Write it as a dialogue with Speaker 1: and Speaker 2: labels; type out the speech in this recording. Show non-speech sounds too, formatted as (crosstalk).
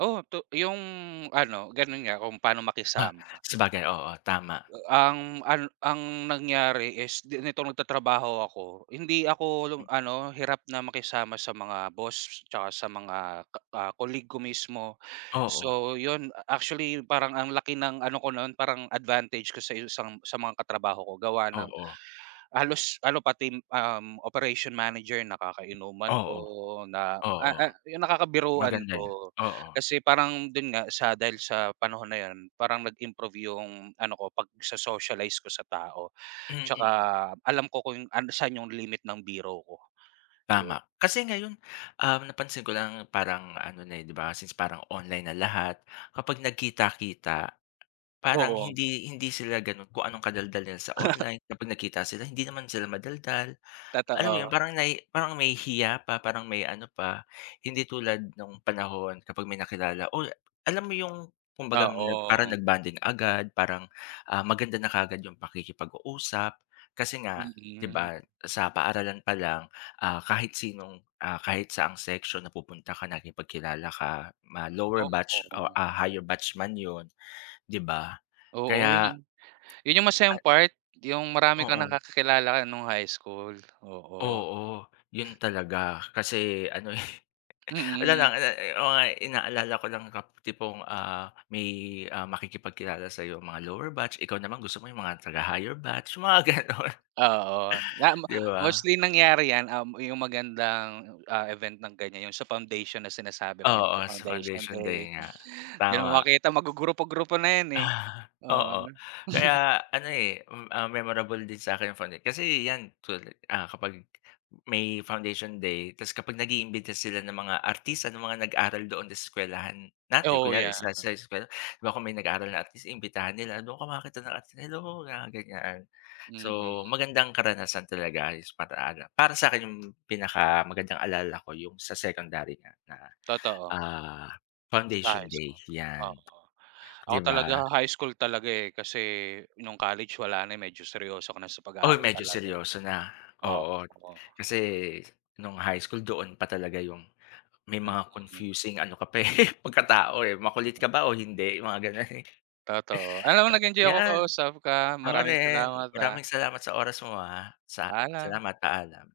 Speaker 1: Oo, to yung ano ganon nga kung paano
Speaker 2: Ah,
Speaker 1: makisama.
Speaker 2: sabagay, oo tama.
Speaker 1: Eh, ang ano ang nangyari is ni nitong nagtatrabaho ako, hindi ako long
Speaker 2: Hmm.
Speaker 1: ano hirap na makisama sa mga boss, tsaka sa mga ka ka-colleague ko mismo.
Speaker 2: Oo.
Speaker 1: So, 'yon actually, parang ang laki ng ano ko no'n parang advantage ko sa isang sa mga katrabaho ko. Gawa ng
Speaker 2: Oo.
Speaker 1: halos ano pati, um, operation manager nakakainuman ko
Speaker 2: Oo,
Speaker 1: na, ah
Speaker 2: oo.
Speaker 1: ah, 'yong nakakabiruan
Speaker 2: Maganda 'yan,
Speaker 1: ko.
Speaker 2: oo.
Speaker 1: Kasi parang don nga sa dahil sa panahon na 'yon parang nag-improve 'yong ano ko pagso-socialize ko sa tao. Tsaka,
Speaker 2: Mm.
Speaker 1: alam ko kung an saan 'yong limit ng biro ko, yon.
Speaker 2: Tama. Kasi ngayon, um, napansin ko lang parang ano na, eh, 'di ba, since parang online na lahat, kapag nagkita-kita parang
Speaker 1: Oo.
Speaker 2: hindi hindi sila ganon kung anong kadaldalan nila sa
Speaker 1: (chuckles)
Speaker 2: online. Kapag nakita sila hindi naman sila madaldal. Alam mo 'yon
Speaker 1: Totoo.
Speaker 2: parang nai parang may hiya pa parang may ano pa. Hindi tulad nong panahon kapag may nakilala, uy, alam mo yung kumbaga parang
Speaker 1: Oo.
Speaker 2: nag-bonding agad. Parang, ah, maganda na kaagad yung pakikipag-uusap. Kasi nga, 'di
Speaker 1: Mm.
Speaker 2: ba, sa paaralan pa lang, ah, kahit sinong ah, kahit saang seksyon napupunta ka nakipagkilala ka, ma-lower batch o
Speaker 1: Oo.
Speaker 2: a higher batch man 'yon, 'di ba?
Speaker 1: Oo, eh
Speaker 2: Kaya
Speaker 1: n. 'Yon yung masayang
Speaker 2: Ay,
Speaker 1: part. Yung marami
Speaker 2: eh.
Speaker 1: kang
Speaker 2: Oo.
Speaker 1: nakakakilala nung high school, oo.
Speaker 2: Oo, 'yon talaga kasi ano, eh, (chuckles) wala
Speaker 1: Mm.
Speaker 2: lang i ne o ngay inaalala ko lang kap tipong, ah, may, ah, makikipagkilala sa'yo, mga lower batch ikaw naman gusto mo yung mga taga-higher batch, yung mga ganon.
Speaker 1: Oo, nam
Speaker 2: 'Di ba?
Speaker 1: mostly nangyari 'yan, um, yung magandang, oh, ah, event ng ganyan, 'yong sa foundation na sinasabi mo yung
Speaker 2: Oo,
Speaker 1: mga
Speaker 2: sa
Speaker 1: foundation
Speaker 2: foundation
Speaker 1: day.
Speaker 2: day nga,
Speaker 1: Di na
Speaker 2: tama.
Speaker 1: makita mago-grupo-grupo na yan, eh.
Speaker 2: Ah,
Speaker 1: Oo,
Speaker 2: oo
Speaker 1: 'no? (chuckles)
Speaker 2: kaya ano, eh, hmm, ah, memorable din sa'kin founda kasi yan tula ah, kapag may foundation day tapos kapag nag-iimbita sila ng mga artista ng mga nag-aral do'n sa eskuwelahan natin,
Speaker 1: Oo,
Speaker 2: kunyari
Speaker 1: yeah.
Speaker 2: sa, sa eskuwela, 'di ba? Kung may nag-aaral na artist imbitahan nila, doon ka makita ng artista, "Hello," mga ganyan. So,
Speaker 1: Mm.
Speaker 2: magandang karanasan talaga is para ano para sa'kin 'yong pinakamagandang alala ko yung sa secondary nga na,
Speaker 1: Totoo.
Speaker 2: ah,
Speaker 1: Sa
Speaker 2: foundation
Speaker 1: high
Speaker 2: day
Speaker 1: school,
Speaker 2: 'yan,
Speaker 1: oo. Ako
Speaker 2: 'di
Speaker 1: talaga
Speaker 2: ba?
Speaker 1: high school talaga, eh, kasi nung college wala na, eh, medyo seryoso ka na sa
Speaker 2: Uy,
Speaker 1: pag-aaral
Speaker 2: medyo
Speaker 1: talaga, eh,
Speaker 2: seryoso na. Oo,
Speaker 1: opo.
Speaker 2: kasi nong high school doon pa talaga yung may mga
Speaker 1: Mm.
Speaker 2: confusing ano ka pa, eh, (chuckles) pagkatao, eh. Makulit ka ba o hindi yung mga ganon.
Speaker 1: Totoo, alam mo
Speaker 2: (chuckles)
Speaker 1: nag-enjoy ako
Speaker 2: Yan,
Speaker 1: kausap ka.
Speaker 2: ako
Speaker 1: Maraming
Speaker 2: rin
Speaker 1: salamat, ah.
Speaker 2: maraming salamat sa oras mo ha. Sa
Speaker 1: Paalam.
Speaker 2: salamat, paalam.